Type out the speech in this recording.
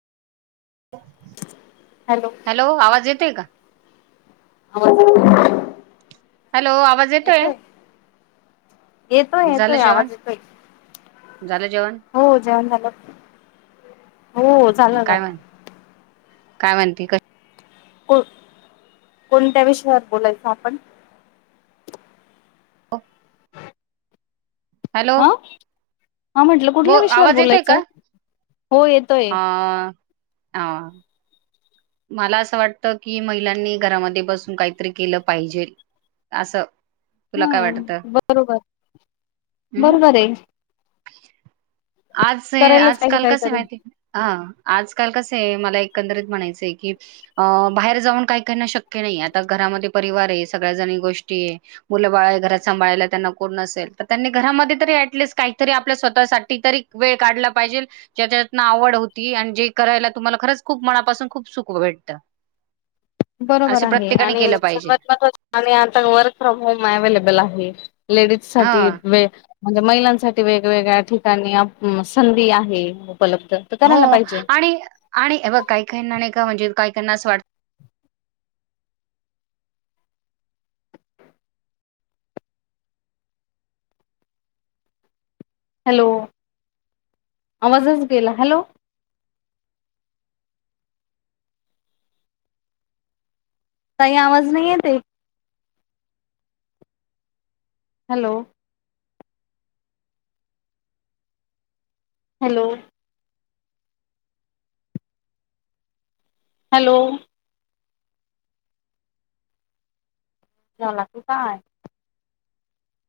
Hello आवाज येतोय का? [inaudible] हॅलो आवाज येतोय येतोय झालं येतोय जेवण आवाज येतोय झालं जेवण? हो जेवण झालं. हो झालं काय म्हण [unintelligible] काय म्हणते कस को कोणत्या विषयावर बोलायचं आपण व हा हा म्हटलं ब कुठल्या विषयावर आवाज येतोय बोलायचं का? हो येतोय ह मला असं वाटतं की महिलांनी घरामध्ये बसून काहीतरी केलं पाहिजे असं तुला काय हम वाटतं? बरोबर हम्म बरोबर आहे आज करायलाच पाहिजे आजकाल कसे काहीतरी माहिती आहे हा आजकाल कसे आहे मला एक एकंदरीत म्हणायचय की अ बाहेर जाऊन काही करण शक्य नाही आता घरामध्ये परिवार आहे सगळ्या भरपूर गोष्टी आहे मुलं बाळ घरात सांभाळायला त्यांना कोण नसेल तर त्यांनी घरामध्ये तर एटलीस्ट काहीतरी आपलं स्वतासाठी ईतरिक वेळ काढला पाहिजेल ज्याच्यातन आवड होती आणि जे करायला तुम्हाला खरच खूप मनापासून खूप सुख भेटतं बरोबर असे आहे प्रत्येकाने आणि केलं पाहिजे सर्वात महत्वाचे आता वर्क फ्रॉम होम अवेलेबल आहे. लेडीज ह साठी वे म्हणजे महिलांसाठी वेगवेगळ्या ठिकाणी आप संधी आहे उपलब्ध तर हो करायला पाहिजे आणि आणि हे बघ काही काहीनां नाहि का म्हणजे काहिकाहींना असं वाटत हॅलो, आवाजच गेला. हॅलो, ताई आवाज नाही येतंय हॅलो हॅलो हॅलो झाला कि काय